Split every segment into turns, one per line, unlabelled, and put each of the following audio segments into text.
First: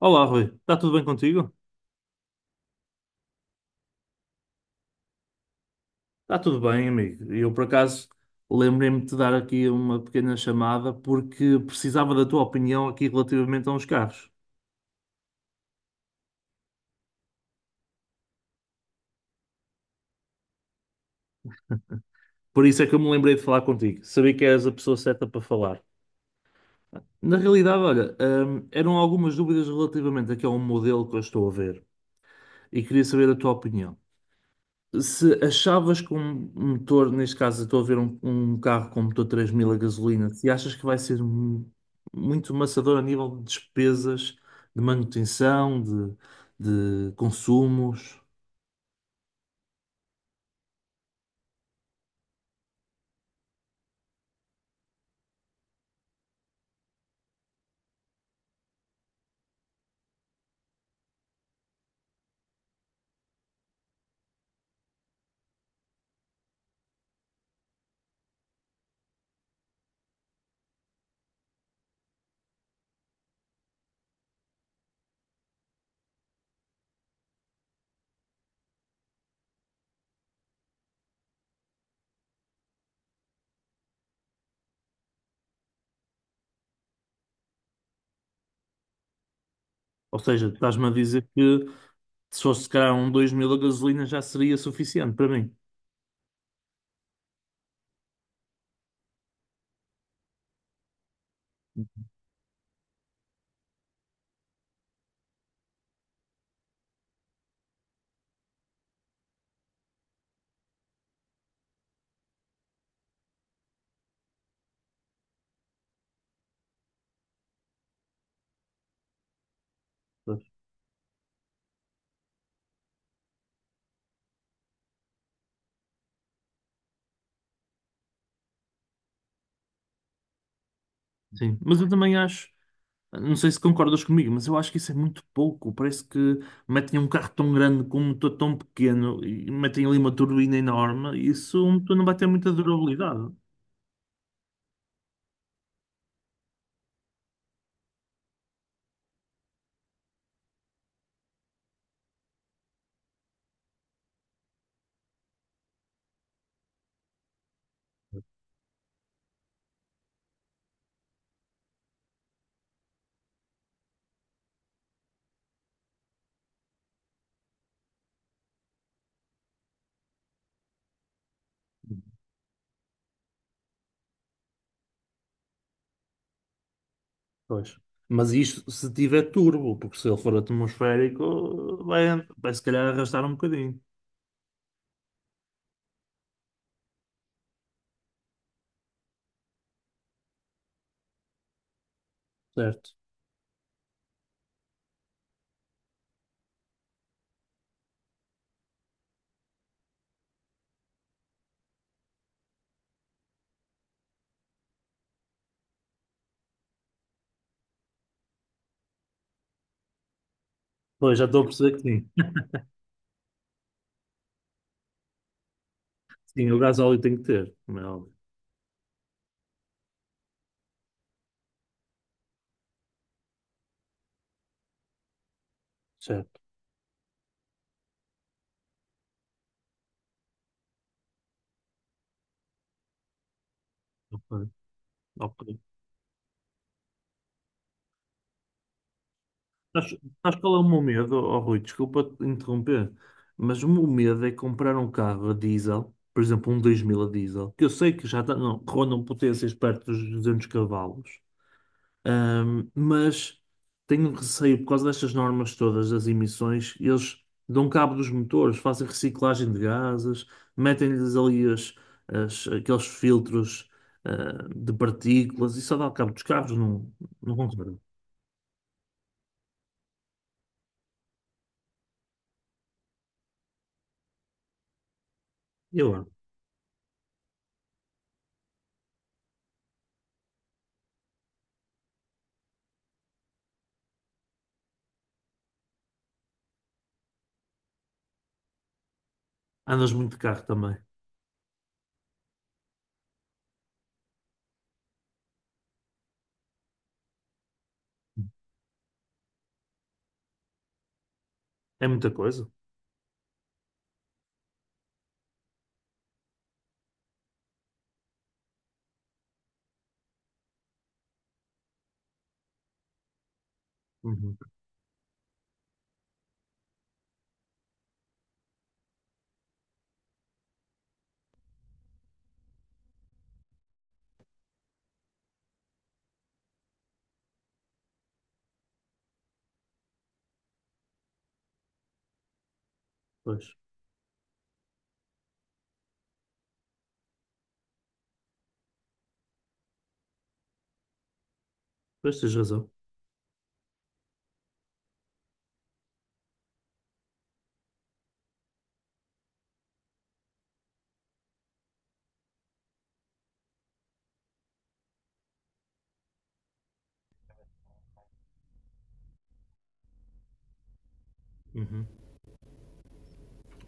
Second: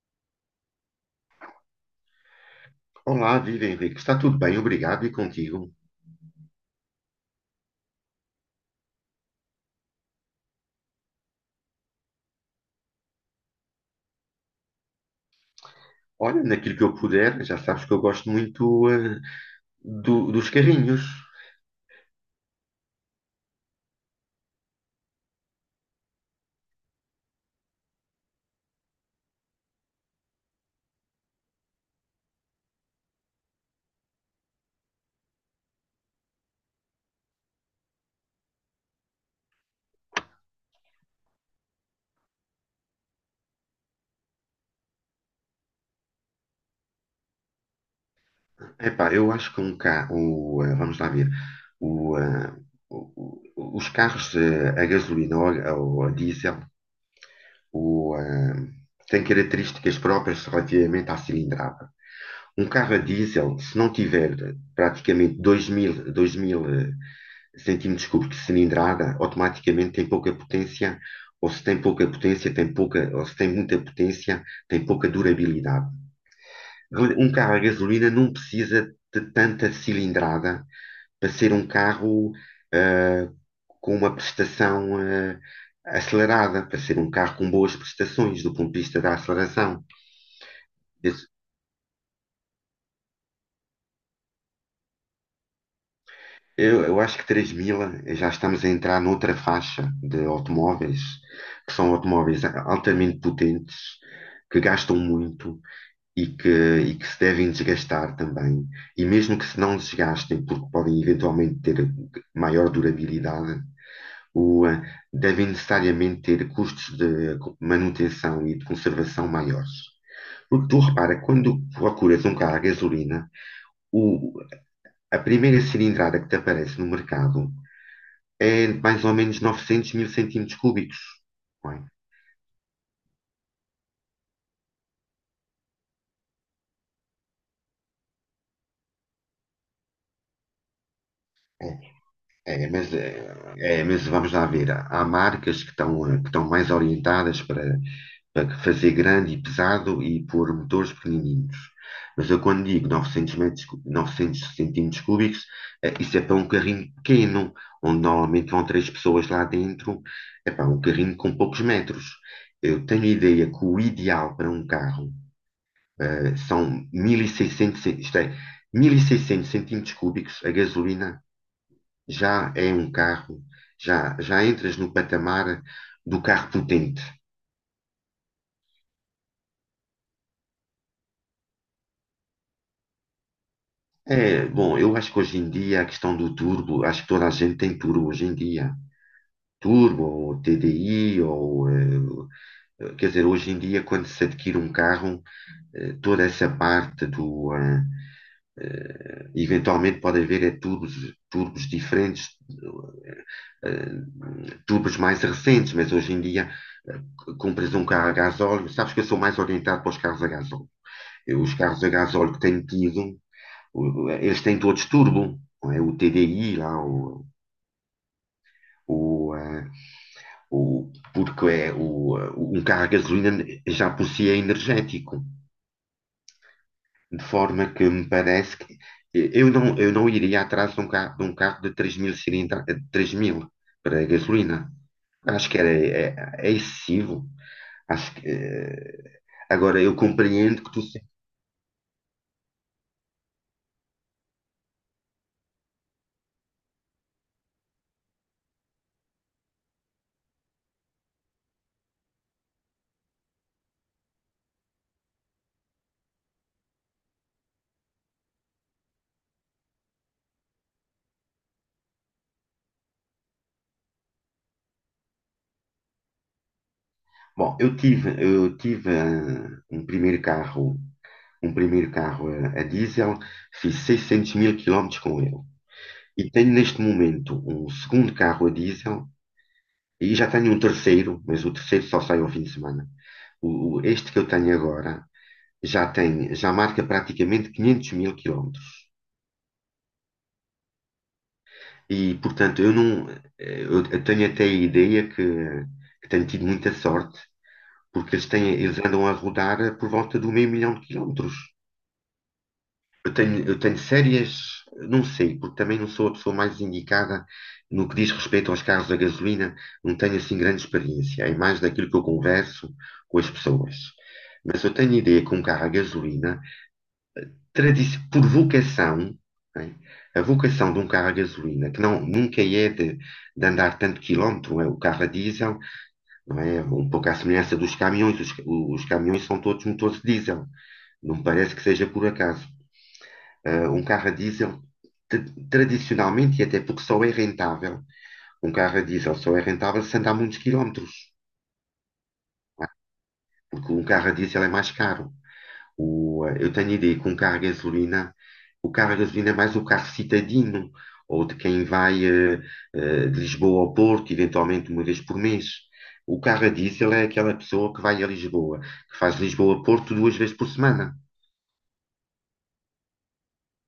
Olá, Rui. Está tudo bem contigo?
Olá, viva Henrique. Está tudo bem, obrigado. E contigo?
Está tudo bem, amigo. Eu, por acaso, lembrei-me de te dar aqui uma pequena chamada porque precisava da tua opinião aqui relativamente a uns carros.
Olha, naquilo que eu puder, já sabes que eu gosto muito dos carrinhos.
Por isso é que eu me lembrei de falar contigo. Sabia que eras a pessoa certa para falar. Na realidade, olha, eram algumas dúvidas relativamente aqui a um modelo que eu estou a ver e queria saber a tua opinião. Se achavas que um motor, neste caso, eu estou a ver um carro com motor 3000 a gasolina, se achas que vai ser muito maçador a nível de despesas, de manutenção, de consumos.
Epá, eu acho que um carro, vamos lá ver, o, eh, o- os carros a gasolina ou a diesel o, eh, têm características próprias relativamente à cilindrada. Um carro a diesel, se não tiver praticamente 2.000, sentimos desculpe que cilindrada automaticamente tem pouca potência, ou se tem pouca potência, tem pouca, ou se tem muita potência, tem pouca durabilidade. Um carro a gasolina não precisa de tanta cilindrada para ser um carro ah, com uma prestação acelerada, para ser um carro com boas prestações do ponto de vista da aceleração.
Ou seja, estás-me a
Desde
dizer que se fosse se calhar um 2000 a gasolina já seria suficiente para mim.
eu acho que 3 mil já estamos a entrar noutra faixa de automóveis, que são automóveis altamente potentes, que gastam muito e que, e que se devem desgastar também. E mesmo que se não desgastem, porque podem eventualmente ter maior durabilidade, o, eh, devem necessariamente ter custos de manutenção e de conservação maiores.
Pois.
Porque tu repara, quando procuras um carro a gasolina, o- a primeira cilindrada que te aparece no mercado é mais ou menos 900 mil centímetros cúbicos,
Sim,
não
mas
é?
eu também acho. Não sei se concordas comigo, mas eu acho que isso é muito pouco. Parece que metem um carro tão grande com um motor tão pequeno e metem ali uma turbina enorme. Isso um motor não vai ter muita
É, é, mas, é,
durabilidade.
é, mas vamos lá ver. Há marcas que que estão mais orientadas para fazer grande e pesado e pôr motores pequenininhos. Mas eu quando digo 900 metros, 900 centímetros cúbicos, isso é para um carrinho pequeno, onde normalmente vão três pessoas lá dentro. É para um carrinho com poucos metros. Eu tenho ideia que o ideal para um carro são 1600, isto é, 1600 centímetros cúbicos, a gasolina já é um carro, já entras no patamar do carro potente.
Pois. Mas isto se tiver turbo, porque se ele for atmosférico vai, vai se calhar arrastar um bocadinho.
É, bom, eu acho que hoje em dia a questão do turbo, acho que toda a gente tem turbo hoje em dia. Turbo, ou TDI,
Certo.
quer dizer, hoje em dia quando se adquire um carro, toda essa parte do, eventualmente pode haver turbos diferentes, tubos mais recentes, mas hoje em dia compras um carro a gasóleo, sabes que eu sou mais orientado para os carros a gasóleo.
Pois já
Eu,
estou a
os
perceber que
carros a
sim.
gasóleo que tenho tido, eles têm todos turbo, não é? O
Sim,
TDI
o
lá,
gasóleo tem que ter, como é óbvio.
o, ah, porque é um carro a gasolina já por si é energético,
Certo.
de forma que me parece que eu não iria atrás de um carro de 3 mil cilindrada, para a
Ok,
gasolina.
ok.
Acho que era, é excessivo. Acho que, agora, eu
Sabes sabes qual é o
compreendo que
meu
tu.
medo, oh, Rui? Desculpa te interromper, mas o meu medo é comprar um carro a diesel, por exemplo, um 2000 a diesel, que eu sei que já tá, não, rondam potências perto dos 200 cavalos, mas tenho receio por causa destas normas todas das emissões. Eles dão cabo dos motores, fazem reciclagem de gases, metem-lhes ali aqueles filtros, de partículas e só dá cabo dos carros, não, não
Bom, eu
concordo.
tive, eu tive um primeiro carro a diesel, fiz 600 mil quilómetros com ele.
E agora?
E tenho neste momento um segundo carro a diesel e já tenho um terceiro, mas o terceiro só sai ao fim de semana. Este que eu tenho agora já tem, já marca praticamente 500 mil quilómetros.
Andas muito de carro também.
E, portanto, eu não, eu tenho até a ideia que tenho tido muita sorte porque eles andam a rodar por volta do meio milhão de quilómetros.
É muita coisa.
Eu tenho sérias, não sei, porque também não sou a pessoa mais indicada no que diz respeito aos carros a gasolina, não tenho assim grande experiência, é mais daquilo que eu converso com as pessoas.
Uhum.
Mas eu tenho ideia que um carro a gasolina, por vocação, né, a vocação de um carro a gasolina, que não, nunca é de andar tanto quilómetro, é o carro a diesel, não é? Um pouco à semelhança dos caminhões, os caminhões são todos motores diesel. Não me parece que seja por acaso.
Pois.
Um carro a diesel, tra- tradicionalmente, e até porque só é rentável, um carro a diesel só é rentável se andar muitos quilómetros,
Pois tens razão.
porque um carro a diesel é mais caro. Eu tenho a ideia que um carro a gasolina, o carro a gasolina é mais o carro citadino, ou de quem vai de Lisboa ao Porto, eventualmente uma vez por mês. O carro a diesel é aquela pessoa que vai a Lisboa, que faz Lisboa-Porto duas vezes por semana.
Uhum.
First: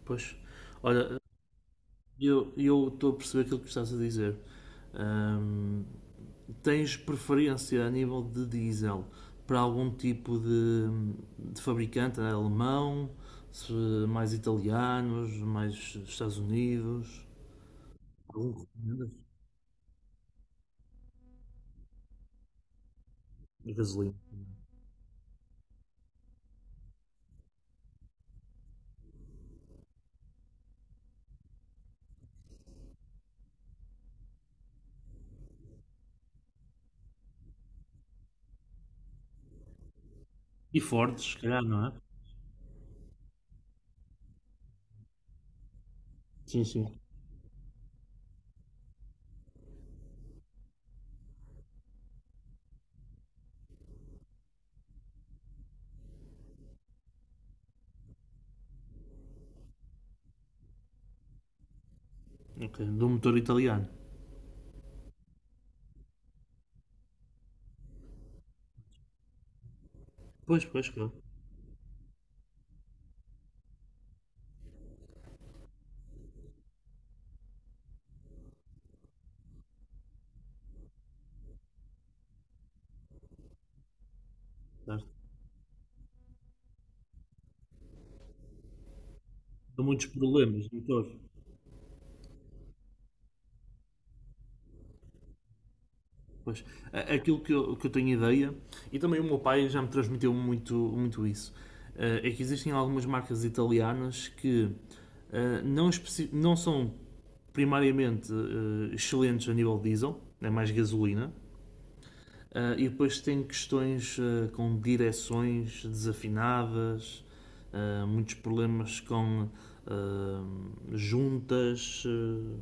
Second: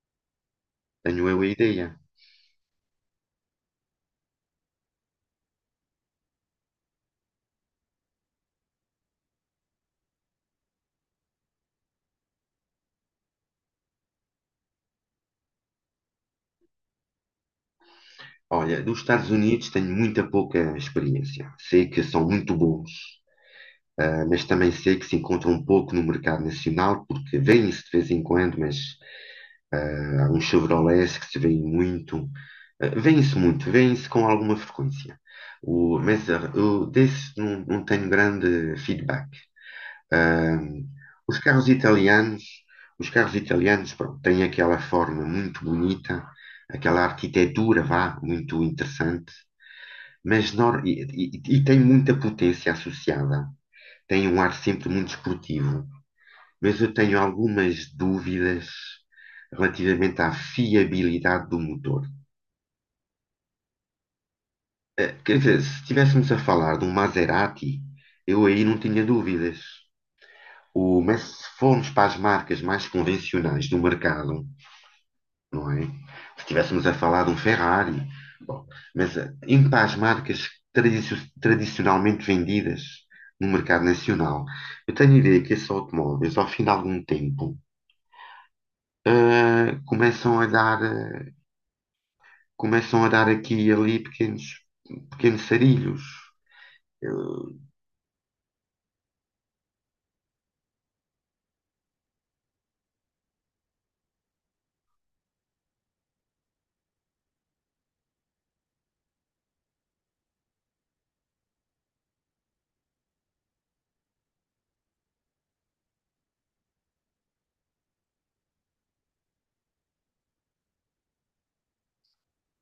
Pois. Olha,
Tenho eu a ideia.
eu estou a perceber aquilo que estás a dizer. Ahm, tens preferência a nível de diesel para algum tipo de fabricante, né? Alemão, se- mais italianos, mais Estados Unidos? Algum que
Olha, dos
recomendas?
Estados Unidos tenho muita pouca experiência. Sei que são muito bons,
Gasolina.
mas também sei que se encontram um pouco no mercado nacional, porque vêm se de vez em quando, mas há uns Chevrolets que se vêem muito. Vêem-se muito, vêm se com alguma frequência. Mas, eu desse não tenho grande feedback. Ah,
E Ford,
os
se calhar,
carros
não é?
italianos, pronto, têm aquela forma muito bonita,
Sim, sim.
aquela arquitetura, vá, muito interessante. Mas e tem muita potência associada. Tem um ar sempre muito esportivo. Mas eu tenho algumas dúvidas relativamente à fiabilidade do motor.
Ok. Do motor italiano.
Quer dizer, se estivéssemos a falar de um Maserati, eu aí não tinha dúvidas.
Pois, pois,
O,
claro.
mas se formos para as marcas mais convencionais do mercado, não é? Se estivéssemos a falar de um Ferrari. Bom, mas em paz marcas tradicionalmente vendidas no mercado nacional, eu tenho a
Certo.
ideia que esses automóveis, ao fim de algum tempo,
Há muitos
começam a
problemas,
dar,
doutor.
aqui e ali pequenos sarilhos.
Pois, aquilo que eu tenho ideia, e também o meu pai já me transmitiu muito, muito isso, é que existem algumas marcas italianas que não, não são primariamente excelentes a nível diesel, é mais gasolina. E depois tem questões com direções desafinadas, muitos problemas com ah, juntas. Ah,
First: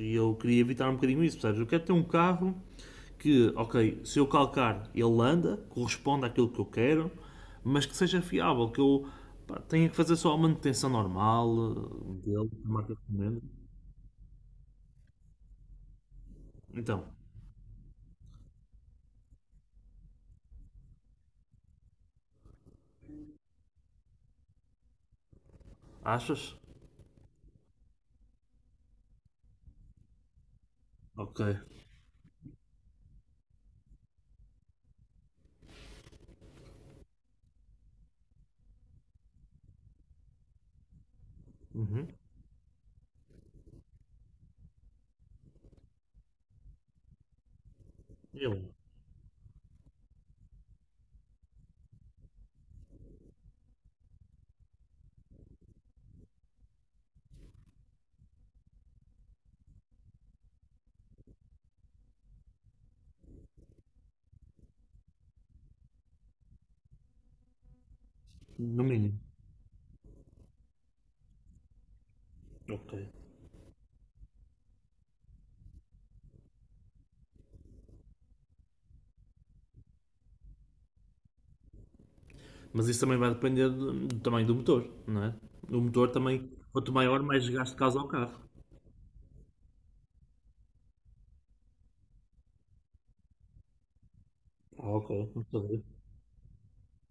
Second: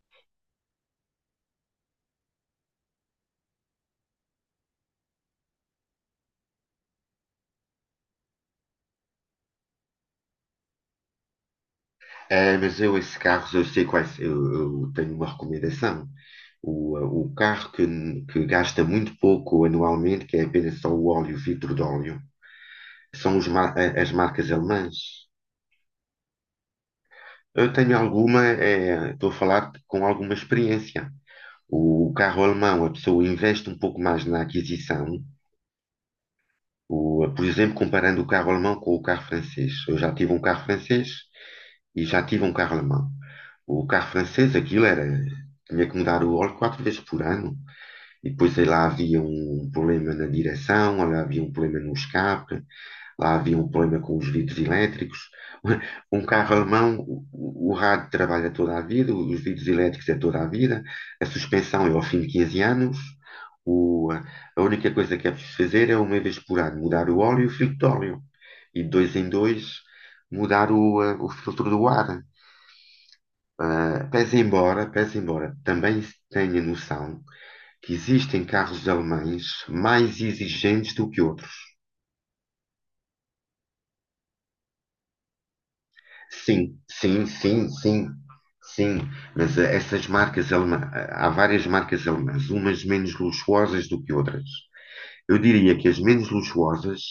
e eu queria evitar um bocadinho isso, percebes? Eu quero ter um carro que, ok, se eu calcar ele anda, corresponde àquilo que eu quero, mas que seja fiável, que eu pá, tenha que fazer só a manutenção normal dele, que
Eh,
a
mas
marca
eu, esses
recomenda.
carros, eu sei quais, eu tenho uma recomendação. O, eh,
Então,
o carro que gasta muito pouco anualmente, que é apenas só o óleo, o vidro de óleo. São as marcas alemãs.
achas?
Eu tenho alguma, estou a falar com alguma experiência.
Ok.
O carro alemão, a pessoa investe um pouco mais na aquisição. Por exemplo, comparando o carro alemão com o carro francês. Eu já tive um carro francês e
Uhum.
já tive um carro alemão. O carro francês, aquilo era, tinha que mudar o óleo quatro vezes por ano. E depois
Eu,
aí lá havia um problema na direção, lá havia um problema no escape. Lá havia um problema com os vidros elétricos. Um carro alemão, o rádio trabalha toda a vida, os vidros elétricos é toda a vida, a suspensão é ao fim de 15 anos. O- a única coisa que é preciso fazer é uma vez por ano mudar o óleo e o filtro de óleo. E
no
de dois
mínimo.
em dois mudar o filtro do ar.
Ok.
Pese embora, também tenha noção que existem carros alemães mais exigentes do que outros.
Mas isso também vai depender do, do tamanho do motor, não é? O motor também,
Sim,
quanto maior,
sim,
mais
sim,
gasto causa ao
sim,
carro.
sim. Mas essas marcas alemã, há várias marcas alemãs, umas menos luxuosas do que outras.
Ah, ok,
Eu
não
diria
sabia.
que as menos luxuosas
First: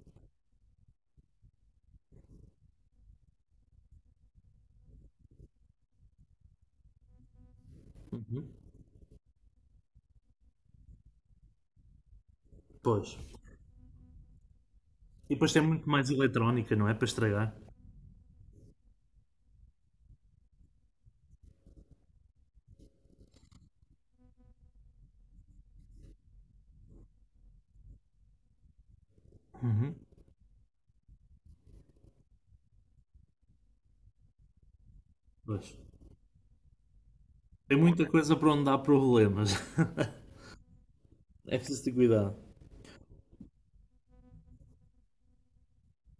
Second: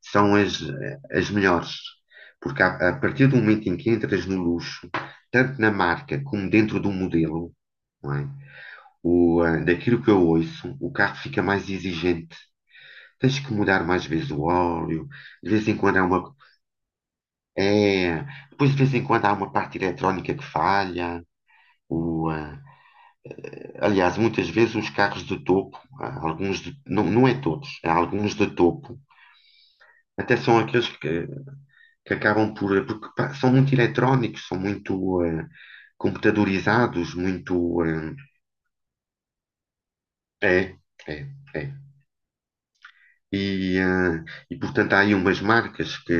são as melhores, porque a partir do momento em que entras no luxo, tanto na marca como dentro do modelo, não é? Daquilo que eu ouço, o carro fica mais exigente.
Pois.
Tens que mudar mais vezes o óleo,
E
de
depois tem
vez em
muito
quando
mais eletrónica, não é? Para estragar.
é, depois de vez em quando há uma parte eletrónica que falha. O, ah, aliás, muitas vezes os carros de topo, alguns não, não é todos, há alguns de topo,
Uhum.
até são aqueles que acabam por, porque pá, são muito eletrónicos, são muito
Pois.
computadorizados,
Tem
muito,
muita coisa para onde há problemas.
é, é,
É
é.
preciso ter cuidado.
E, ah, e portanto há aí umas marcas que,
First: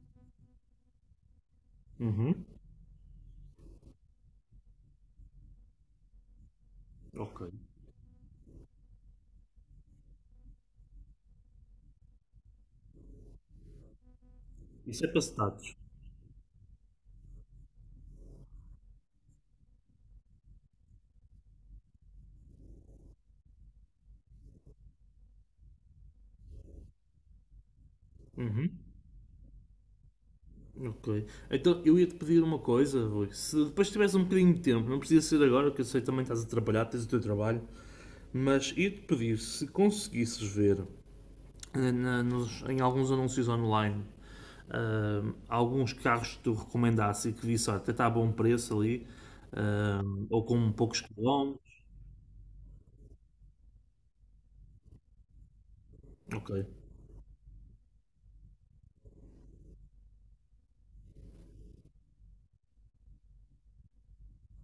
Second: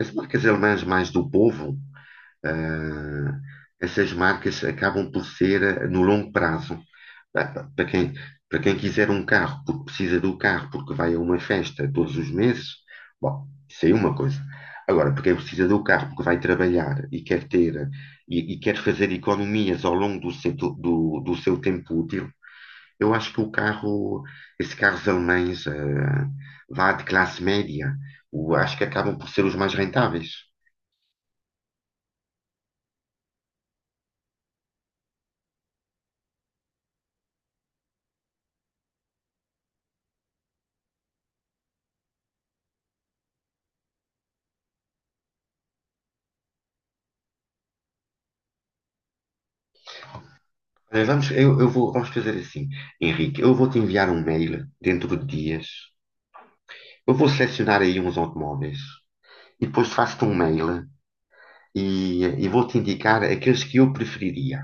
as marcas alemãs mais do povo,
Uhum.
ah, essas marcas acabam por ser no longo prazo.
Ok.
Ah, pá, para quem quiser um carro, porque precisa do carro, porque vai a uma festa todos os meses, bom, isso aí é uma coisa.
Isso é
Agora,
para
para quem precisa
status.
do carro, porque vai trabalhar e quer fazer economias ao longo do seu, do seu tempo útil, eu acho que o carro, esses carros alemães, vá de classe média, acho que acabam por ser os mais rentáveis.
Ok. Então eu ia-te pedir uma coisa, Rui. Se depois tivesse um bocadinho de tempo, não precisa ser agora, que eu sei que também estás a trabalhar, tens o teu trabalho, mas ia-te pedir se conseguisses ver em alguns anúncios online, alguns carros que tu recomendasse e que visse: "Ah, até está a bom preço ali, ou com poucos
Eh, Vamos, eu, eu
quilómetros".
vou, vamos fazer assim, Henrique, eu vou te enviar um mail dentro de dias.
Ok,
Eu vou selecionar aí uns automóveis e depois faço-te um mail e vou-te indicar aqueles que eu preferiria.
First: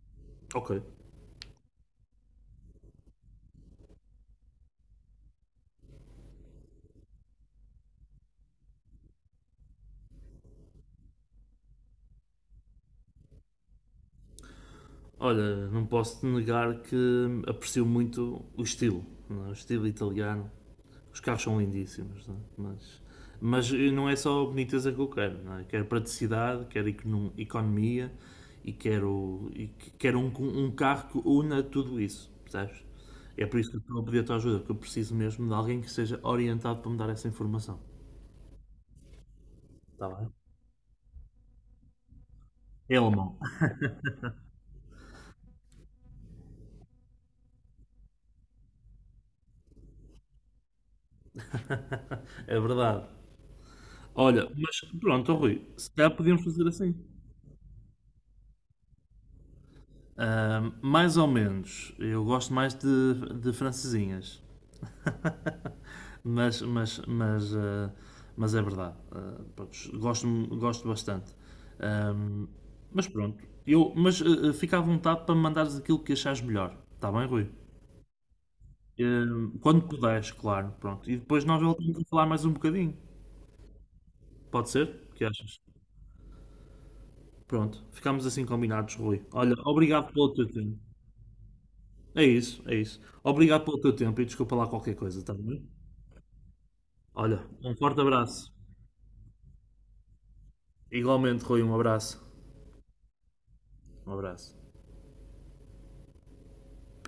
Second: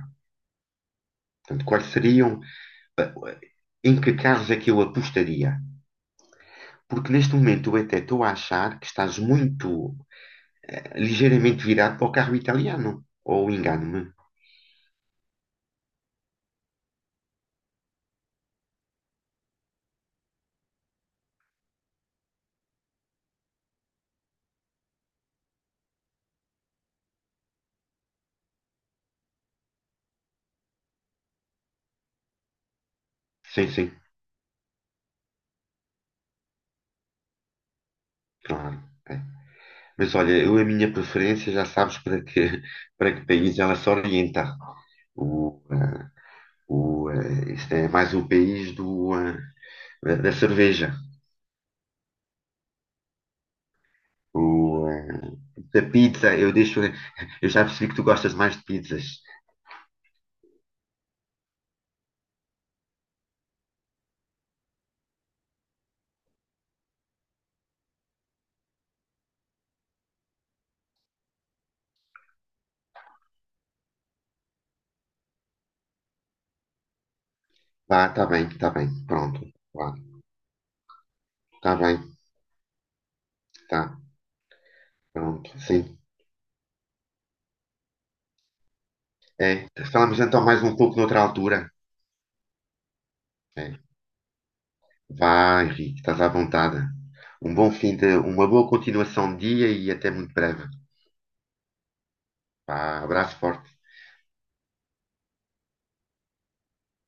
ok.
Portanto, quais seriam, eh, em que carros é que eu apostaria? Porque neste momento eu até estou a achar que estás ligeiramente virado para o carro italiano. Ou engano-me?
Olha, não posso te negar que aprecio muito o estilo, não é? O estilo italiano. Os carros são lindíssimos, não é? Mas não é só a boniteza que eu quero. Não é? Quero praticidade, quero economia e quero, e quero um carro que una tudo isso, percebes? É por
Sim,
isso que eu
sim,
estou a pedir a tua ajuda, porque eu preciso mesmo de alguém que seja orientado para me dar essa informação.
claro. É.
Está
Mas
bem?
olha, eu a minha preferência já sabes para que,
É
para que
alemão.
país ela se orienta. O, eh, este é mais o país do, da cerveja.
É verdade. Olha, mas
O,
pronto,
eh,
Rui,
da
se calhar
pizza,
podíamos
eu
fazer
deixo.
assim.
Eu já percebi que tu gostas mais de pizzas.
Mais ou menos. Eu gosto mais de francesinhas. Mas, mas, mas, ah, mas é verdade. Ah, pronto, gosto, gosto bastante. Ahm, mas pronto. Eu, mas ah, ah, Fica à vontade para me mandares aquilo que achares melhor. Está bem, Rui?
Tá bem, tá bem, pronto.
Quando
Vá,
puderes, claro. Pronto. E depois nós
tá
voltamos
bem,
a falar mais um bocadinho.
tá,
Pode ser? O que
pronto,
achas?
sim.
Pronto. Ficamos assim combinados, Rui. Olha,
É,
obrigado
falamos
pelo
então
teu
mais um
tempo.
pouco noutra altura.
É isso, é isso. Obrigado
É.
pelo teu tempo e desculpa lá qualquer coisa, está
Vá,
bem?
Henrique, estás à vontade.
Olha,
Um bom
um
fim
forte
de, uma
abraço.
boa continuação de dia e até muito breve.
Igualmente, Rui, um abraço.
Vá, abraço forte.
Um abraço.